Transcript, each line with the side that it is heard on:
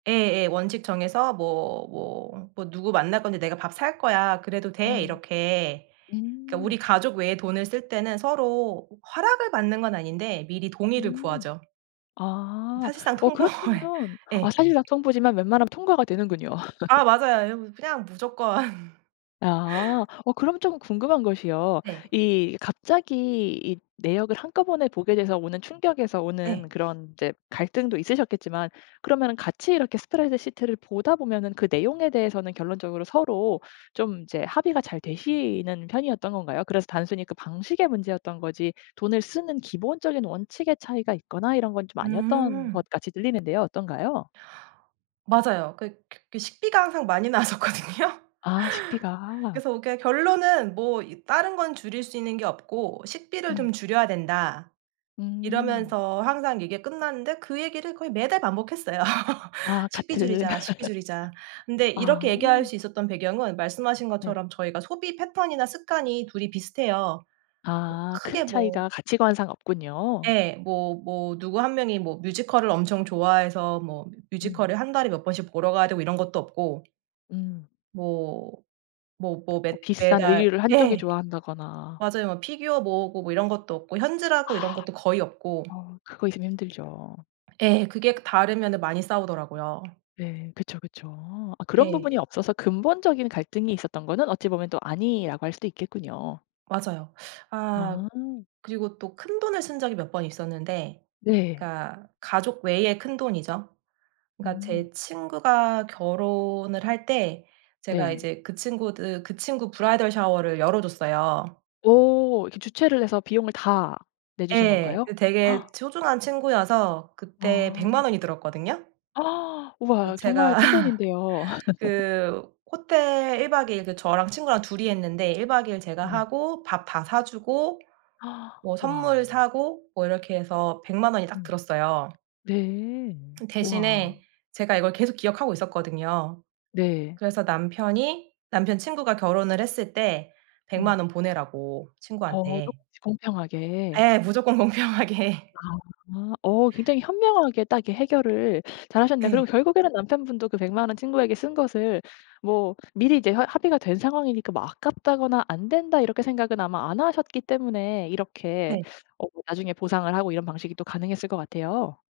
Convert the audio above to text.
right: 예예. 원칙 정해서 뭐 뭐 뭐 "누구 만날 건데 내가 밥 살 거야. 그래도 돼?"
left: 음.
right: 이렇게. 그러니까 우리
left: 음.
right: 가족 외에 돈을 쓸 때는 서로 허락을 받는 건 아닌데 미리 동의를
left: 음.
right: 구하죠.
left: 아.
right: 사실상
left: 어
right: 통보해
left: 그렇다면 아
right: 예.
left: 사실상 통보지만 웬만하면 통과가 되는군요.
right: 아 맞아요. 예 뭐 그냥 무조건.
left: 아. 어 그럼 쪼금 궁금한 것이요
right: 네.
left: 이 갑자기 이 내역을 한꺼번에 보게 돼서 오는 충격에서 오는
right: 네.
left: 그런 이제 갈등도 있으셨겠지만 그러면은 같이 이렇게 스프레드시트를 보다 보면은 그 내용에 대해서는 결론적으로 서로 좀 이제 합의가 잘 되시는 편이었던 건가요? 그래서 단순히 그 방식의 문제였던 거지 돈을 쓰는 기본적인 원칙의 차이가 있거나 이런 건 좀 아니었던
right: 음.
left: 것 같이 들리는데요. 어떤가요?
right: 맞아요. 그 그 식비가 항상 많이 나왔었거든요.
left: 아 식비가.
right: 그래서 그러니까 결론은 '뭐 이 다른 건 줄일 수 있는 게 없고 식비를
left: 음.
right: 좀 줄여야 된다.'
left: 음.
right: 이러면서 항상 얘기가 끝났는데 그 얘기를 거의 매달 반복했어요.
left: 아
right: "식비
left: 같은.
right: 줄이자, 식비 줄이자." 근데 이렇게
left: 아.
right: 얘기할 수 있었던 배경은 말씀하신
left: 네.
right: 것처럼 저희가 소비 패턴이나 습관이 둘이 비슷해요.
left: 아 큰
right: 크게 뭐
left: 차이가 가치관상 없군요.
right: 예. 뭐 뭐 누구 1 명이 뭐 뮤지컬을 엄청 좋아해서 뭐
left: 음.
right: 뮤지컬을 1 달에 몇 번씩 보러 가야 되고 이런 것도 없고
left: 음.
right: 뭐 뭐 뭐
left: 뭐
right: 맷
left: 비싼
right: 매달
left: 의류를 한쪽이
right: 예.
left: 좋아한다거나
right: 맞아요. 막 피규어 모으고 뭐 이런 것도 없고 현질하고 이런
left: 아.
right: 것도 거의 없고
left: 어 그거 있으면 힘들죠.
right: 예. 그게 다르면은 많이 싸우더라고요.
left: 네. 그쵸, 그쵸. 아 그런
right: 예.
left: 부분이 없어서 근본적인 갈등이 있었던 거는 어찌 보면 또 아니라고 할 수도 있겠군요.
right: 맞아요. 아
left: 아.
right: 그리고 또 큰돈을 쓴 적이 몇 번 있었는데
left: 네.
right: 그러니까 가족 외에 큰돈이죠. 그러니까 제
left: 음.
right: 친구가 결혼을 할 때 제가
left: 네.
right: 이제 그 친구들 그 친구 브라이덜 샤워를 열어 줬어요.
left: 오 이렇게 주최를 해서 비용을 다 내주신
right: 예.
left: 건가요?
right: 그 되게 소중한 친구여서 그때 100
left: 아.
right: 만 원이 들었거든요.
left: 와
right: 그
left: 정말
right: 제가
left: 큰돈인데요.
right: 그 호텔 1 박 2 일 그 저랑 친구랑 둘이 했는데 1 박 2 일 제가
left: 네.
right: 하고 밥 다 사주고 뭐 선물
left: 와.
right: 사고 뭐 이렇게 해서 100 만 원이 딱
left: 음.
right: 들었어요.
left: 네. 와.
right: 대신에 제가 이걸 계속 기억하고 있었거든요.
left: 네.
right: 그래서 남편이 남편 친구가 결혼을 했을 때 100 만
left: 음.
right: 원 보내라고
left: 어
right: 친구한테.
left: 조금씩 공평하게.
right: 예. 무조건 공평하게.
left: 아 아 어 굉장히 현명하게 딱 이렇게 해결을 잘하셨네요. 그리고
right: 예.
left: 결국에는 남편분도 그 100 만 원 친구에게 쓴 것을 뭐 미리 이제 합 합의가 된 상황이니까 뭐 '아깝다거나 안 된다.' 이렇게 생각은 아마 안 하셨기 때문에 이렇게
right: 네.
left: 어 나중에 보상을 하고 이런 방식이 또 가능했을 것 같아요.